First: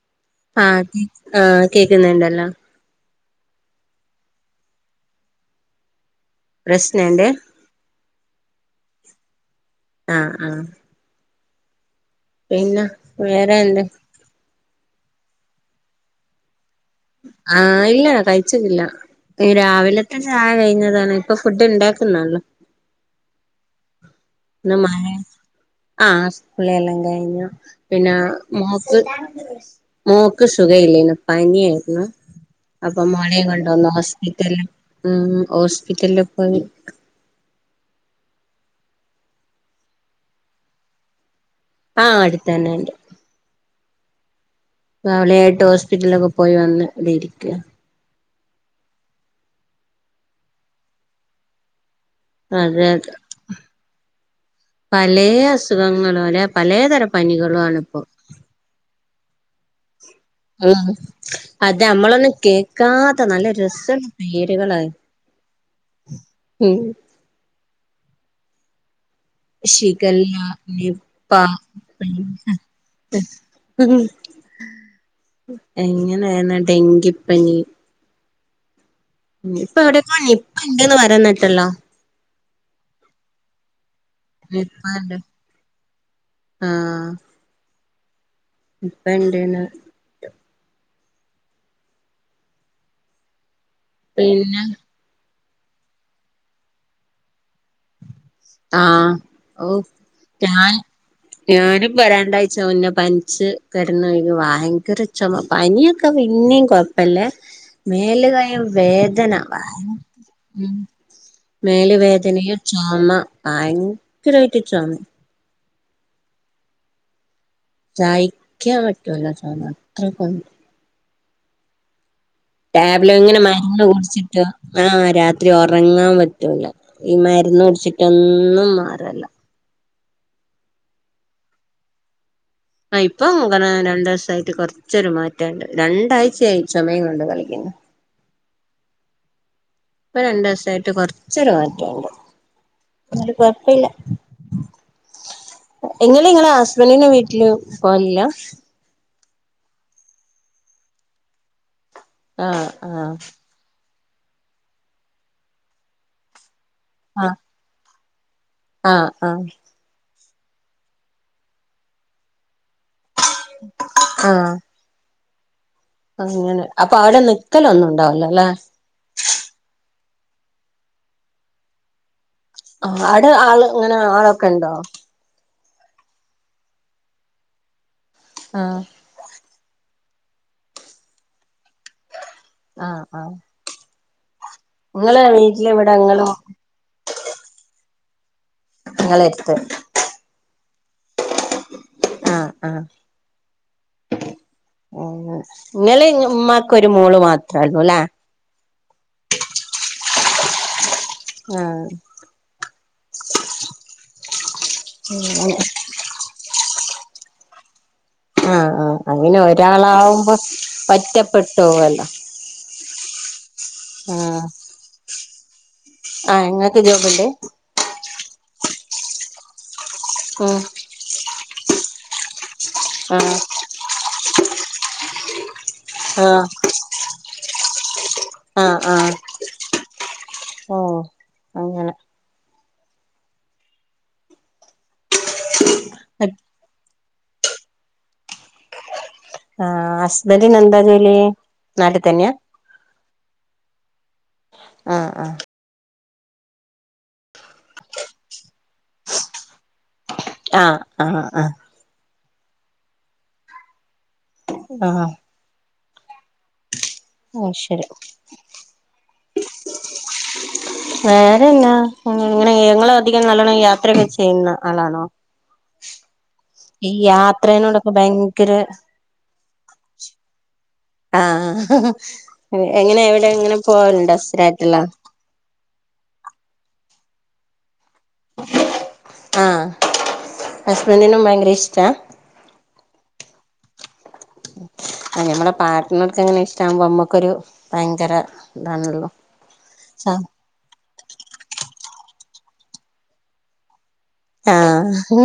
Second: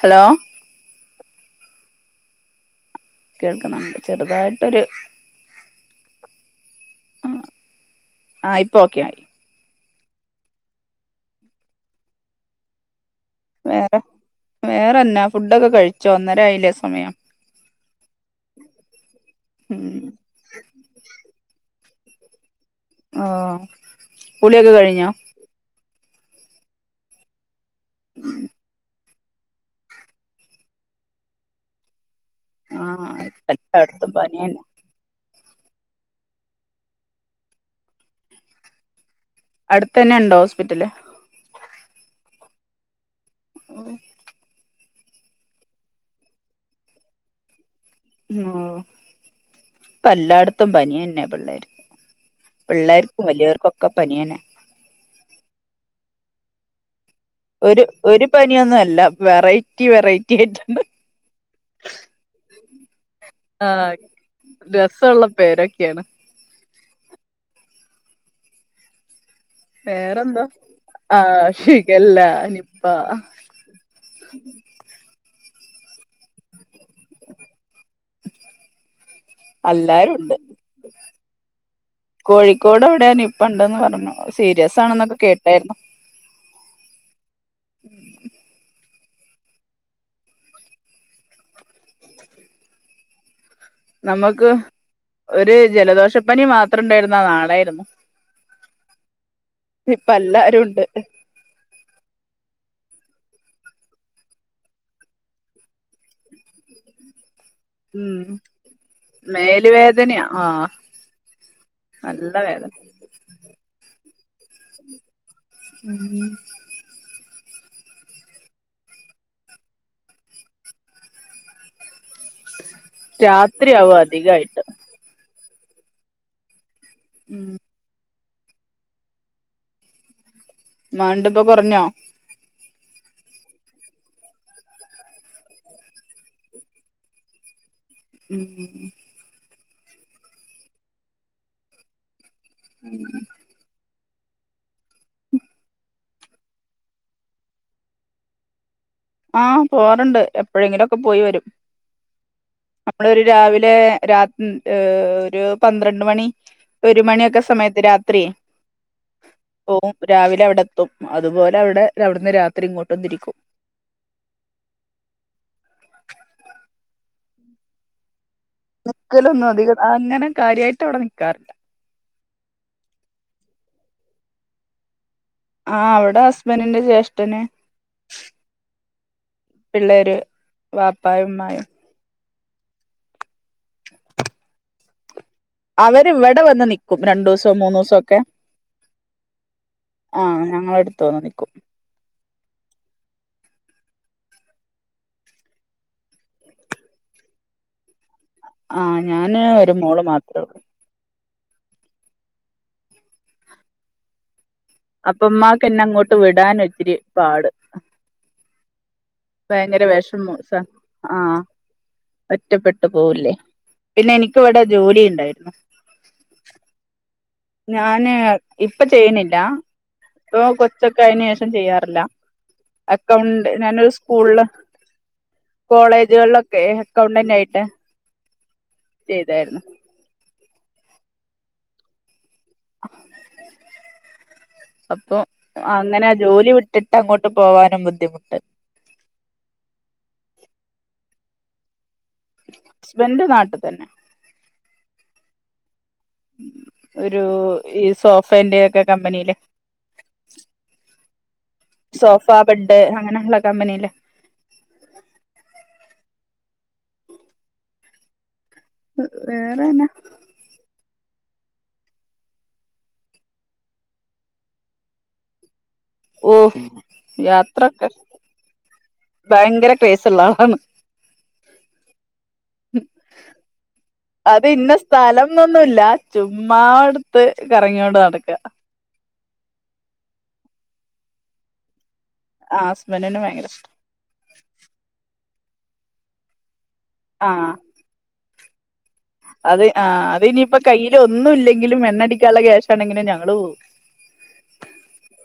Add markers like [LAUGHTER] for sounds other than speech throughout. Hello ആഹ് [UNINTELLIGIBLE] കേക്കുന്നുണ്ടല്ലോ കേൾക്കുന്നുണ്ട് ചെറുതായിട്ടൊരു പ്രശ്നണ്ട് ആഹ് ഇപ്പൊ ഓക്കെ ആയി ആഹ് ആഹ് പിന്നെ വേറെ വേറെന്നാ ഫുഡൊക്കെ കഴിച്ചോ ഒന്നര ആയില്ലേ സമയം ആഹ് ഇല്ല കഴിച്ച്ട്ടില്ല ഉം രാവിലത്ത് ത്തെ ചായ കഴിഞ്ഞതാണ് ഇപ്പൊ ഫുഡ് ഉണ്ടാക്കുന്നോളളു ആഹ് ഇന്ന് മഴ ആഹ് കുളി എല്ലാം കഴിഞ്ഞു പിന്നെ മോൾക്ക് മോക്ക് സുഖ ഇല്ലേരുന്നു പനിയാരുന്നു ആ അപ്പൊ മോളയുംം കൊണ്ടൊന്ന് എല്ലായിടത്തും ഹോസ്പിറ്റല് പനിയന്നെ ഉം ഹോസ്പിറ്റലിലും പോയി അടുത്തന്നെ ഉണ്ടോ ഹോസ്പിറ്റല് ആഹ് അടുത്തന്നെ ഉണ്ട് അ [UNINTELLIGIBLE] അവളെയായിട്ട് ഹോസ്പിറ്റലൊക്കെ പോയി വന്ന് ഇവിടെ ഇരിക്ക ഉം ഇപ്പ എല്ലായിടത്തും പനി എന്നെ പിള്ളേര്ക്ക് അതെ അതെ പനിയന്നെ പലേ അസുഖങ്ങളും അല്ലെ പലേ തരം ഒരു ഒരു പനിയൊന്നും അല്ല വെറൈറ്റി വെറൈറ്റി ആയിട്ടുണ്ട് ഉം അതെ അമ്മളന്നും കേൾക്ക ക്കാത്ത നല്ല ആ രസമുള്ള പേരുകളായി രസമുള്ള പേരൊക്കെയാണ് ഉം ശിഖല്ല വേറെന്താ ആ നിപ്പ ഷിഗല്ല നിപ്പ ഇങ്ങനെയന്ന് ഡെങ്കിപ്പനി ഇപ്പൊ എവിടെയക്കോ എല്ലാരും ഉണ്ട് നിപ്പ ഇണ്ടന്ന് പറയുന്ന് കേട്ടല്ലോ കോഴിക്കോട് എവിടെയോ നിപ്പ ഉണ്ടെന്ന് പറഞ്ഞു സീരിയസ് ആണെന്നൊക്കെ നിപ്പല്ലേ കേട്ടായിരുന്നു ആഹ് നിപ്പണ്ട്ന്ന് നമ്മക്ക് പിന്നെ ഒരു ജലദോഷപ്പനി മാത്രം ഇണ്ടായിരുന്ന നാടായിരുന്നു ആഹ് ഓ ഇപ്പ എല്ലാരും ഞാൻ ഉണ്ട് ഞാനും രണ്ടാഴ്ച മുന്നെ പനിച്ച് കെടന്നിരുന്നു ഭയങ്കര ചൊമ പനിയൊക്കെ പിന്നെയും കൊഴപ്പല്ലേ ഉം മേലുകൈയും വേദന മേല് വേദനയാ ആഹ് മേല് നല്ല വേദനയും വേദന ചൊമ ഭയങ്കരമായിട്ട് ചൊമ ഉം [INAUDIBLE] സയിക്കാൻ പറ്റുല്ല ചൊമ അത്രക്ക് ഉണ്ട് ടാബിലെ ഇങ്ങനെ മരുന്ന് രാത്രിയാവും കുടിച്ചിട്ട അധികായിട്ട് ആഹ് രാത്രി ഒറങ്ങാൻ പറ്റൂല ഈ ഉം മരുന്ന് കുടിച്ചിട്ടൊന്നും മാറൂല്ല മാണ്ട്പ്പൊ കുറഞ്ഞോ ആ ഇപ്പം രണ്ടു ദിവസായിട്ട് കൊറച്ചൊരു മാറ്റുണ്ട് രണ്ടാഴ്ചയായി ചൊമയും കൊണ്ട് കളിക്കുന്നു ഉം [INAUDIBLE] ഇപ്പൊ രണ്ടു ദിവസായിട്ട് കൊറച്ചൊരു മാറ്റണ്ട് ആ കൊഴപ്പില്ല ഇങ്ങൾ നിങ്ങളെ ഹസ്ബൻറിന്റെ വീട്ടില് പോകല് ഇല്ല ആഹ് പോകറുണ്ട് എപ്പോഴെങ്കിലും ഒക്കെ പോയി വരും ആഹ് ആഹ് അപ്പളൊരു രാവിലെ രാത്രി ഏ ഒരു പന്ത്രണ്ട് മണി ഒരു ആഹ് മണിയൊക്കെ സമയത്ത് രാത്രിയേ ആഹ് ആഹ് പോവും രാവിലെ അവിടെ എത്തും അതുപോലെ അവിടെ അവിടുന്ന് രാത്രി ഇങ്ങോട്ട് തിരിക്കും ആഹ് [INAUDIBLE] അങ്ങനെ അപ്പൊ അവിടെ നിക്കല് ഒന്നും ഉണ്ടാവില്ല അല്ലെ നിക്കലൊന്നും അധികം അങ്ങനെ കാര്യമായിട്ട് അവിടെ നിക്കാറില്ല ആ ആടെ ആള് ഇങ്ങനെ ആളൊക്കെ ഇണ്ടോ ആ അവിടെ ഹസ്ബൻഡ്റ്റിന്റെ ജ്യേഷ്ഠന് ആഹ് പിള്ളേര് വാപ്പായും ഉമ്മായും ആഹ് ആഹ് നിങ്ങെള് [UNINTELLIGIBLE] അവര് ഇവിടെ വന്ന് നിക്കും രണ്ടു ദിവസം മൂന്നു ദിവസമ ഒക്കെ ഇങ്ങളെ എടുത്ത് ആഹ് ഞങ്ങള എടുത്തു വന്നു നിൽക്കും ആഹ് ആഹ് നിങ്ങള് ഉമ്മാക്ക് ഒര് മോള് മാത്രം ഒള്ളൂല്ലേ ആന് ഞാന് ഒരു മോള് മാത്രേ ഒള്ളൂ ആഹ് അപ്പം ഇമ്മാക്ക് എന്നെ അങ്ങോട്ട് വിടൻ ഒത്തിരി പാട് ആഹ് ആഹ് അങ്ങനെ ഭയങ്കര ഒരാളാവുമ്പോ വിഷമോ സ ആഹ് ഒറ്റപ്പെട്ടു പോവുല്ലോ ഒറ്റപ്പെട്ടു പോവൂല്ലേ പിന്നെ എനിക്ക് ഇവിടെ ജോലി ഉണ്ടായിരുന്നു ആഹ് ഇങ്ങക്ക് ജോബ് ഇണ്ട് ഞാന് ഇപ്പൊ ചെയ്യുണില്ല ഇപ്പൊ ഉം കൊച്ചൊക്കെ അയതിന് ശേഷം ചെയ്യാറില്ല ആഹ് അക്കൗണ്ട് ഞാനൊരു സ്കൂള് ആഹ് കോളേജുകളിലൊക്കെ അക്കൗണ്ടന്റ് ആയിട്ട് ആഹ് ആഹ് ചെയ്തായിരുന്നു ഓ അങ്ങനെ അപ്പൊ അങ്ങനെ ജോലി വിട്ടിട്ട് അങ്ങോട്ട് പോവാനും ബുദ്ധിമുട്ട് ആഹ് ഹസ്ബന്റിന് എന്താ ജോലി നാട്ടിൽ തന്നെയാ ഹസ്ബൻഡ് നാട്ടിൽ തന്നെ ആഹ് ആഹ് ഒരു ഈ സോഫന്റെ ഒക്കെ കമ്പനിയില് ആഹ് ആഹ് ആഹ് സോഫ ബെഡ് അങ്ങനെയള്ള കമ്പനില്ലേ ആഹ് ആയ് ശരി വേറെന്നെ ഉ വേറെ എന്നാ ഇങ്ങനെ ഞങ്ങള അധികം നല്ലോണം യാത്രയൊക്കെ ചെയ്യുന്ന ആളാണോ ഓ ഈ യാത്രൊക്കെ യാത്രേനോടൊക്കെ ഭയങ്കര ഭയങ്കര ക്രേസള്ള ആളാണ് ആഹ് എങ്ങനെ എവിടെ ഇങ്ങനെ പോവാറുണ്ടേ സരാറ്റുള്ള ഒന്നുമല്ല ചുമ്മാ എടുത്ത് കറങ്ങിയോടെ നടക്കും ആഹ് ഹസ്ബെന്തിനും ഭയങ്കര ഇഷ്ട ആ ഹസ്ബൻനന് ഭയങ്കര ഇഷ്ടം ആ ഞമ്മടെ പാട്ടനർക്ക എങ്ങനെ ഇഷ്ടമാകുമ്പോ നമ്മുക്കരു ആ ഭയങ്കര ഇതാണള്ളോ അത് ആ അത് ഇനിയിപ്പോ കയ്യിൽ ഒന്നും ഇല്ലെങ്കിലും മണ്ണടിക്കാനുള്ള ക്ശഷ ആണെങ്ങനെ ഞങ്ങള്ൾ പോകും ആഹ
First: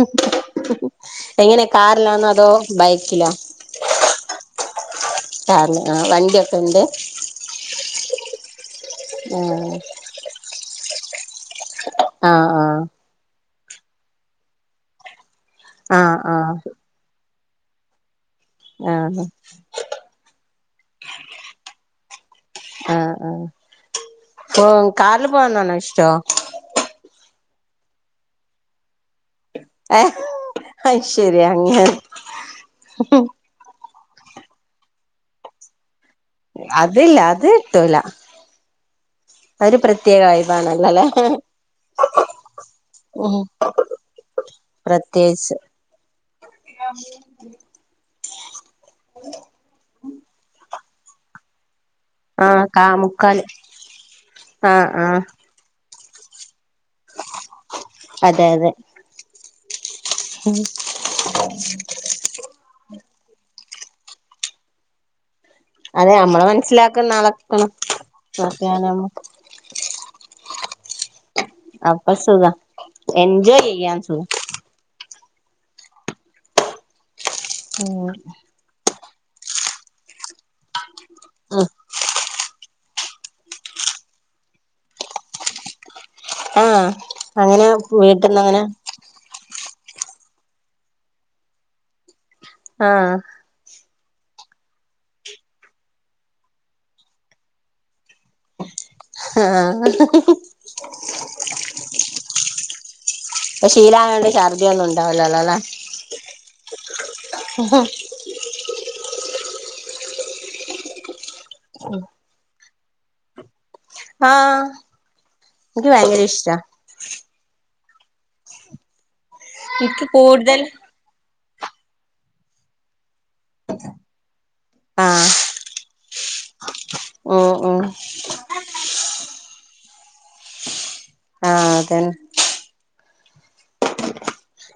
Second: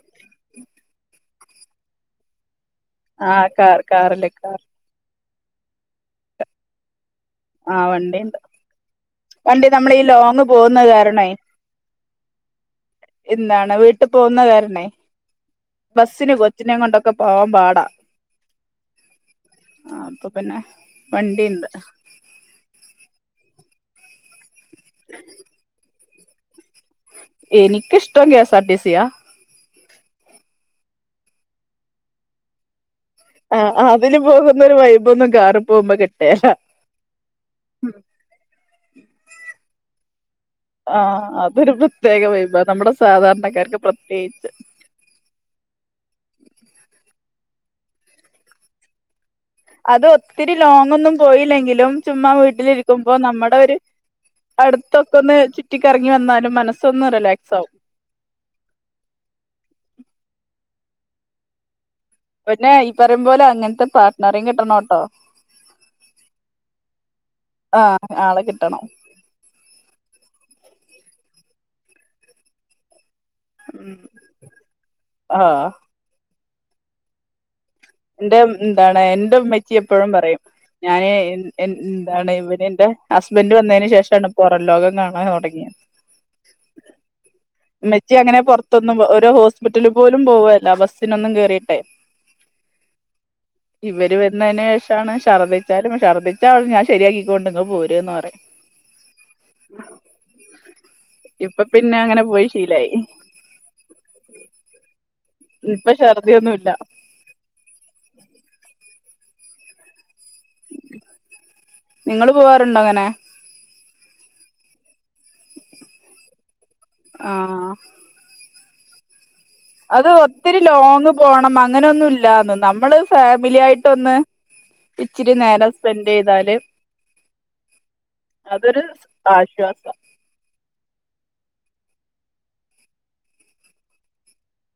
എങ്ങനെ കാറിലാന്നോ അതോ ബൈക്കിലാ ആ കാർ കാറില് കാർ കാറി ആ വണ്ടിയൊക്കെ ഉണ്ട് ആഹ വണ്ടിണ്ട് വണ്ടി നമ്മൾ ഈ ലോങ് പോകുന്നത് കാരണമായി ആഹ് ആഹ് എന്താണ് വീട്ടിൽ പോകുന്ന കാരണേ ആഹ് ആഹ് ബസിനന് കൊച്ചിനെ കൊണ്ടൊക്കെ ഒക്കെ പോവാൻ പാടാ ആഹ് ആ അപ്പൊ പിന്നെ വണ്ടിണ്ട് ആഹ് ആഹ് കാറില് പോവന്നാണോ ഇഷ്ടം ഏനിക്ക ഇഷ്ടം എസ് ആർ ടി സിയ ഏ അ ശരി അങ്ങെ ആ അതില് പോകുന്ന ഒരു വൈബ് ഒന്നും കാറി പോകുമ്പോ കിട്ട അതില്ല അത് കിട്ടൂല അത് ഒരു പ്രത്യേക വൈബ് ആ ആണലല്ലോ അതൊരു പ്രത്യേക വൈബാ നമ്മുടെ ഉ സാധാരണക്കാർക്ക് പ്രത്യേകിച്ച് പ്രത്യേകിച്ച് അത് ഒത്തിരി ലോങ്ങൊന്നും പോയില്ലെങ്കിലും ചുമ്മാ ആഹ് കാ വീട്ടിലിരിക്കുമ്പോ മുക്കാല് നമ്മുടെ ഒരു ആഹ് അടുത്തൊക്കെ ആഹ് ഒന്ന് ചു ചു ചുറ്റിക്കറങ്ങി വന്നാലും മനസ്സൊന്ന് റിലാക്സാവും അതെ അതെ ഉം പിന്നെ ഈ പറയും പോലെ അങ്ങനത്തെ പാർട്ട്നറെയും കിട്ടണോട്ടോ അതെ നമ്മളെ മനസ്സിലാക്കുന്ന ആളെ കിട്ടണം ആ ആളെ കിട്ടണം [UNINTELLIGIBLE] അപ്പൊ സുഖം എൻജോയ് ചെയ്യാൻ ഉം സുഖം ആഹ് ഉം എന്റെ എന്താണ് എന്റെ ഉമ്മച്ചി എപ്പോഴും പറയും ഞാൻ ഉം എന്താണ് ഇവന് എന്റെ ഹസ്ബൻഡ് വന്നതിന് ശേഷമാണ് പുറം ലോകം കാണാൻ തുടങ്ങിയത് ആ അങ്ങനെ വീട്ടിന്ന് അങ്ങനെ ന്നും ഓരോ ഹോസ്പിറ്റല് പോലും പോവല്ല ബസ്സിനൊന്നും കേറിയിട്ടെ ആഹ് ഇവര് വന്നതിന് ശേഷമാണ് ശർദ്ദിച്ചാലും ശർദ്ദിച്ചാ ഞാൻ ശരിയാക്കി കൊണ്ട് പോരും എന്ന് പറയും ആഹ് ഇപ്പൊ പിന്നെ അങ്ങനെ പോയി ശീലായി അപ്പ ശീലായോണ്ട് ഛർദ്ദി ഒന്നും ഉണ്ടാവില്ലല്ലോല്ലോ ഇപ്പൊ ശർദിയൊന്നും ഇല്ല നിങ്ങൾ പോവാറുണ്ടോ അങ്ങനെ ആഹ് എനിക്ക് ഭയങ്കര ഇഷ്ടാ ആഹ് എനിക്ക് അത് ഒത്തിരി കൂടുതൽ ലോങ് പോണം അങ്ങനെന്നുംല്ലന്ന് നമ്മള് ഫാമിലി ആയിട്ടൊന്ന് ഇച്ചിരി നേരം സ്പെന്റ് ചെയ്താല് ഓഹ് അതൊരു ആശ്വാസം അതന്നെ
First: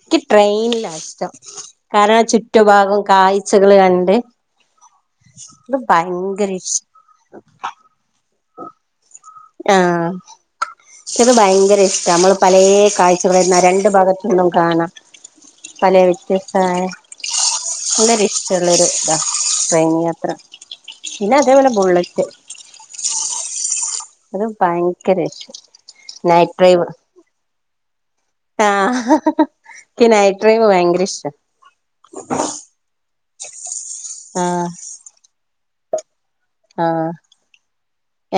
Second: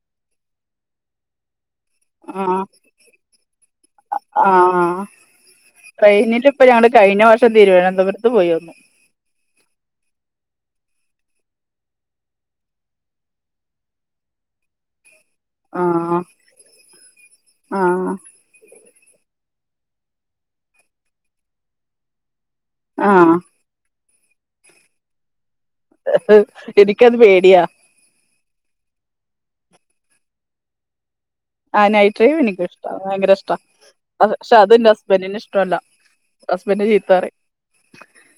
എനിക്ക് ട്രെയിനിലാ ഇഷ്ടം കാരണം ആ ചുറ്റു ഭാഗം കാഴ്ചകള് കണ്ട് ഇത് ട്രെയിനില് ഭയങ്കര ഇപ്പ ഇഷ് ഞങ്ങള് കഴിഞ്ഞ വർഷം തിരുവനന്തപുരത്ത് പോയി വന്നു ആ പക്ഷെ ഭയങ്കര ഇഷ്ട നമ്മള് പലേ കാഴ്ചകളും രണ്ടു ഭാഗത്ത്ന്നും കാണാം പല ആ വ്യത്യസ്തമായ ആ വളരെ ഇഷ്ടമുള്ളൊരു ഇതാ ട്രെയിൻ യാത്ര പിന്നെ അതേപോലെ ബുള്ളറ്റ് ആ അത് ഭയങ്കര ഇഷ്ട നൈറ്റ് എനിക്കത് പേടിയാ ആ എനിക്ക് നൈറ്റ്‌ ഡ്രൈവ് ഭയങ്കര ഇഷ്ട ആ നൈറ്റ് ഡ്രൈവ് എനിക്കിഷ്ട ഭയങ്കര ഇഷ്ട പക്ഷെ ആഹ് അത് എന്റെ ഹസ്ബൻഡിന് ഇഷ്ടല്ല ഹസ്ബൻഡ് ചീത്ത ആഹ് പറയും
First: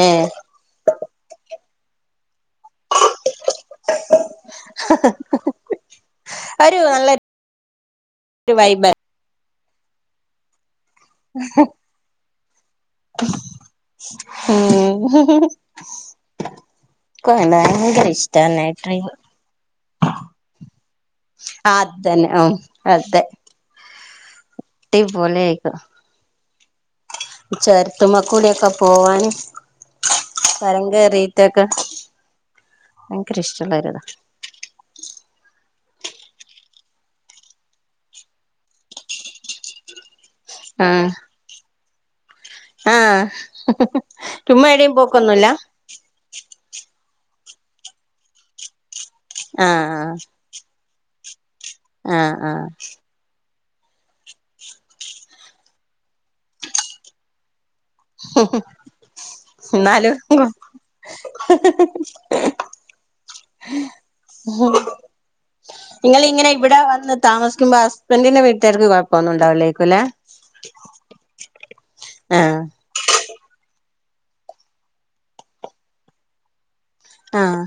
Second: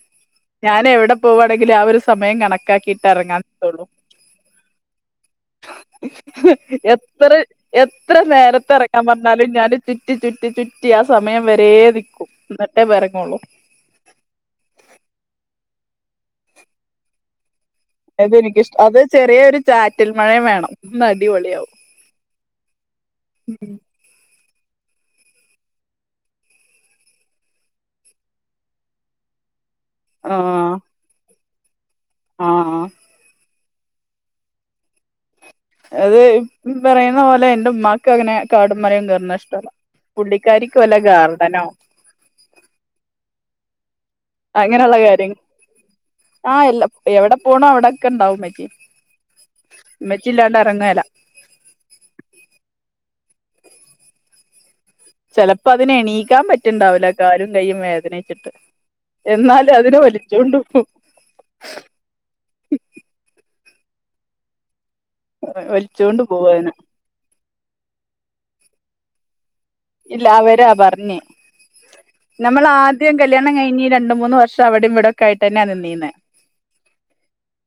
ഏഹ് ഞാൻ എവിടെ പോവാണെങ്കിൽ ആ ഒരു സമയം കണക്കാക്കി ഇറങ്ങാൻ ത്തോളൂ ഒരു നല്ല എത്ര എത്ര ഒരു നേരത്തെ വൈബ് ഇറങ്ങാൻ പറഞ്ഞാലും ഞാൻ ചുറ്റി ചുറ്റി ചു പറ്റി ആ സമയം വരേ നിക്കും ക് ഇന്നിട്ടേ വിറങ്ങുള്ളൂ ഉം. ഇക്കയെന്കരയിട്ട്. അതെനിക്കിഷ് അത് ചെറിയൊരു ചാറ്റിൽ മഴയും വേണം നടിപൊളി. അതന്നെ ഓ അതെ. ഉം. ടിപൊളായികു ചോരതമ്മേ കൂഡ്യോക്കെ പോവാന്. ആഹ്. ചൊരം കേറീറ്റൊക്കെ ആഹ് ഭയങ്കര ഇഷ്ടള്ളെ കാര്യാണ്. അയ് പറയുന്ന പോലെ ഇന്റെ ഉമ്മാക്ക് അങ്ങനെ കാടുംമലയും കേർണതിഷ്ടല്ല. പുള്ളിക്കാരിക്ക് വല്ല ആഹ് ഗാർഡനോ. ആഹ്. ചുമ്മാ എവിടെയും അങ്ങനെയുള്ള കാര്യം പോക്കൊന്നുല്ല ആ എല്ല എവിടെ പോണോ അവിടൊക്കെണ്ടാവുംമ്മച്ചി. ആഹ് മെച്ചില്ലാണ്ടറങേല. ആഹ് ആഹ്. ചെലപ്പോ അതിനെ എണീക്കാൻ പറ്റുണ്ടാവില്ല കാരും കൈ്യും വേ തിനച്ചിട്ട് എന്നാല അതിനെ എന്നാലും വലിച്ചൊണ്ട് പോ വലിച്ചോണ്ട് പോവും ഇങ്ങളിങ്ങനെ അതിനെ ഇവിടെ വന്ന് ക് താമസിക്കുമ്പോ ഹസ്ബൻറിന്റെ വീട്ടേര്ക്ക് കൊഴ പോന്നുണ്ടാവിലേൽക്കുലേ.? ഇല്ല അവരാ പറഞ്ഞ ആഹ് നമ്മൾ ആദ്യ ദ്യം കല്യാണം കഴിഞ് രണ്ട് മൂന്ന്ർഷ അവിടെ ഇവിടൊക്കെ ആയിട്ടന്നെ നിന്നീന്ന്. ആഹ്.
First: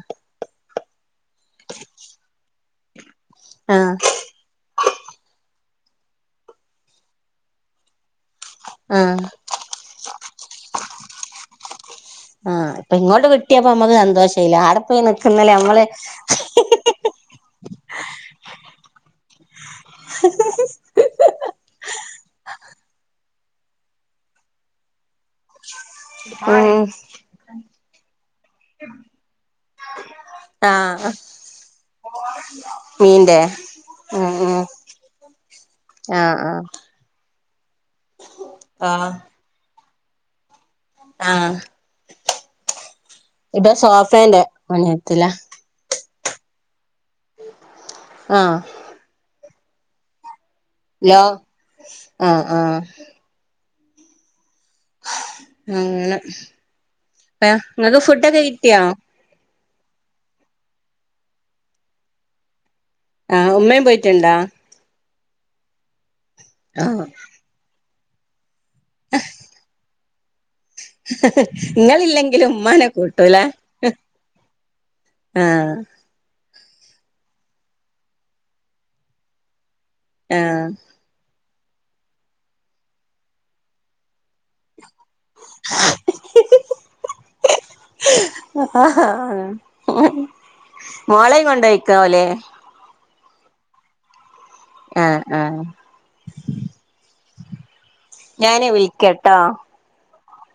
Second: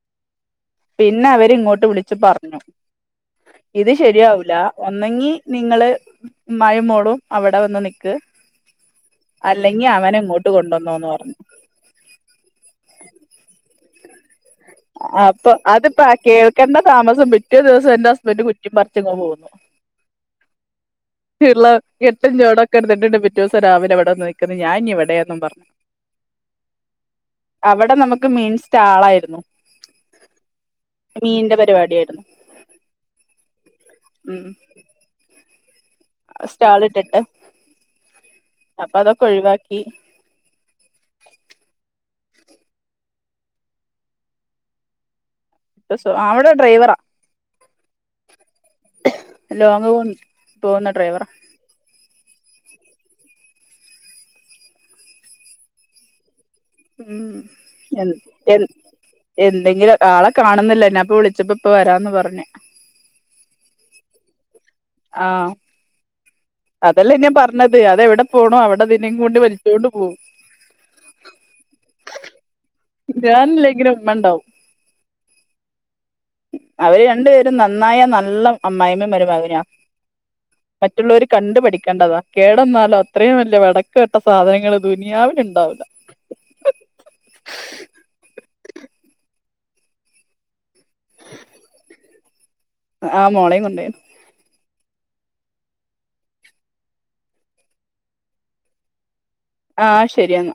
പിന്നെ അവര് ഇങ്ങോട്ട് വിളിച്ചു പറഞ്ഞു ഇത് ആഹ് ശരിയാവൂല ഒന്നങ്ങി നിങ്ങള് മ്മായും മോളും അവിടെ വന്ന് നിക്ക്. ഉം. അല്ലെങ്കി അവനെ ഇങ്ങോട്ട് കൊണ്ടുവന്നോന്നറഞ്ഞു. ആഹ്പ്പൊ ഇങ്ങോട്ട്കിട്ടിയപ്പോ അമ്മക്ക് സന്തോഷ ല്യ ആടെപ്പോ. അപ്പൊ അതിപ്പ കേൾക്കേണ്ട താമസം പിറ്റേ ദിവസം എന്റെ ഹസ്ബൻഡറ് കുറ്റി പററിച്ങ് പോന്നു. [INAUDIBLE] ള്ളെ എട്ടഞ്ചോടൊക്കെ എടുത്തിട്ടുണ്ട്പിറ്റേ വസം രാവിലെവിടെന്ന് നിക്ക്ന്ന് ഞാഞ്ഞ വടെന്ന്. ന്നും പറഞ് ഉം അവടെ നമുക്ക് മീൻസ്റ്റാളായിരുന്നു. ആഹ്. പരിപാടിയായിരുന്നു മീന്റെ ഉം ഉം. ആഹ് സ്റ്റാളിട്ടിട്ട് അപ്പൊ ആഹ് അതൊക്കെ ഒഴിവാക്കി. ആഹ് ഇബൊ സോഫേന്റെ മനിയത്തില. പ്പോ സോ ആഹ് അവടെ ഡ്രൈവറാ. ആഹ്. ലോങ് പോണ്. ലോ ആഹ് ആഹ്. അങ്ങനെ ഉം ഏഹ് ഇങ്ങക്ക് ഫുഡൊക്കെ എ കിട്ടിയാ? എന്തെങ്കിലും ആളെ കാണുന്നില്ല ഞാപ്പൊ വിളിച്ചപ്പോ ഇപ്പ വരാന്ന് പറഞ്ഞ്. ആഹ് ഉമ്മേം പോയിറ്റ്ണ്ടാ? ആഹ്. ആ അതല്ലേ ഞാ പറഞ്ഞത് അതെവടെ പോണു അവടെ ഇതിനേം കൊണ്ട് വലിച്ചോണ്ട് പോവും. ഇങ്ങളില്ലെങ്കിലു ഉമ്മാനെ കൂട്ടൂലേ ഞാനില്ലെങ്കിലും ഉമ്മ ഉണ്ടാവും ആഹ്. അവര് രണ്ടു പേരും നന്നായ നല്ല അമ്മായിമ്മയു മരുമകനാ. ആഹ്. മറ്റുള്ളവര് കണ്ട് പഠിക്കണ്ടതാ കേടന്നാലോ അത്രയും വലിയ വെടക്ക് കെട്ട സാധനങ്ങള് ദുനിയവിലുണ്ടാവൂല ആഹ് ഹാ മോളയും കൊണ്ടഴിക്കാവലേ ആഹ് മോളയും കൊണ്ടൊയി അഹ് അഹ് ഞാനെ വിളിക്കട്ടോ ആഹ് ശരിയെന്ന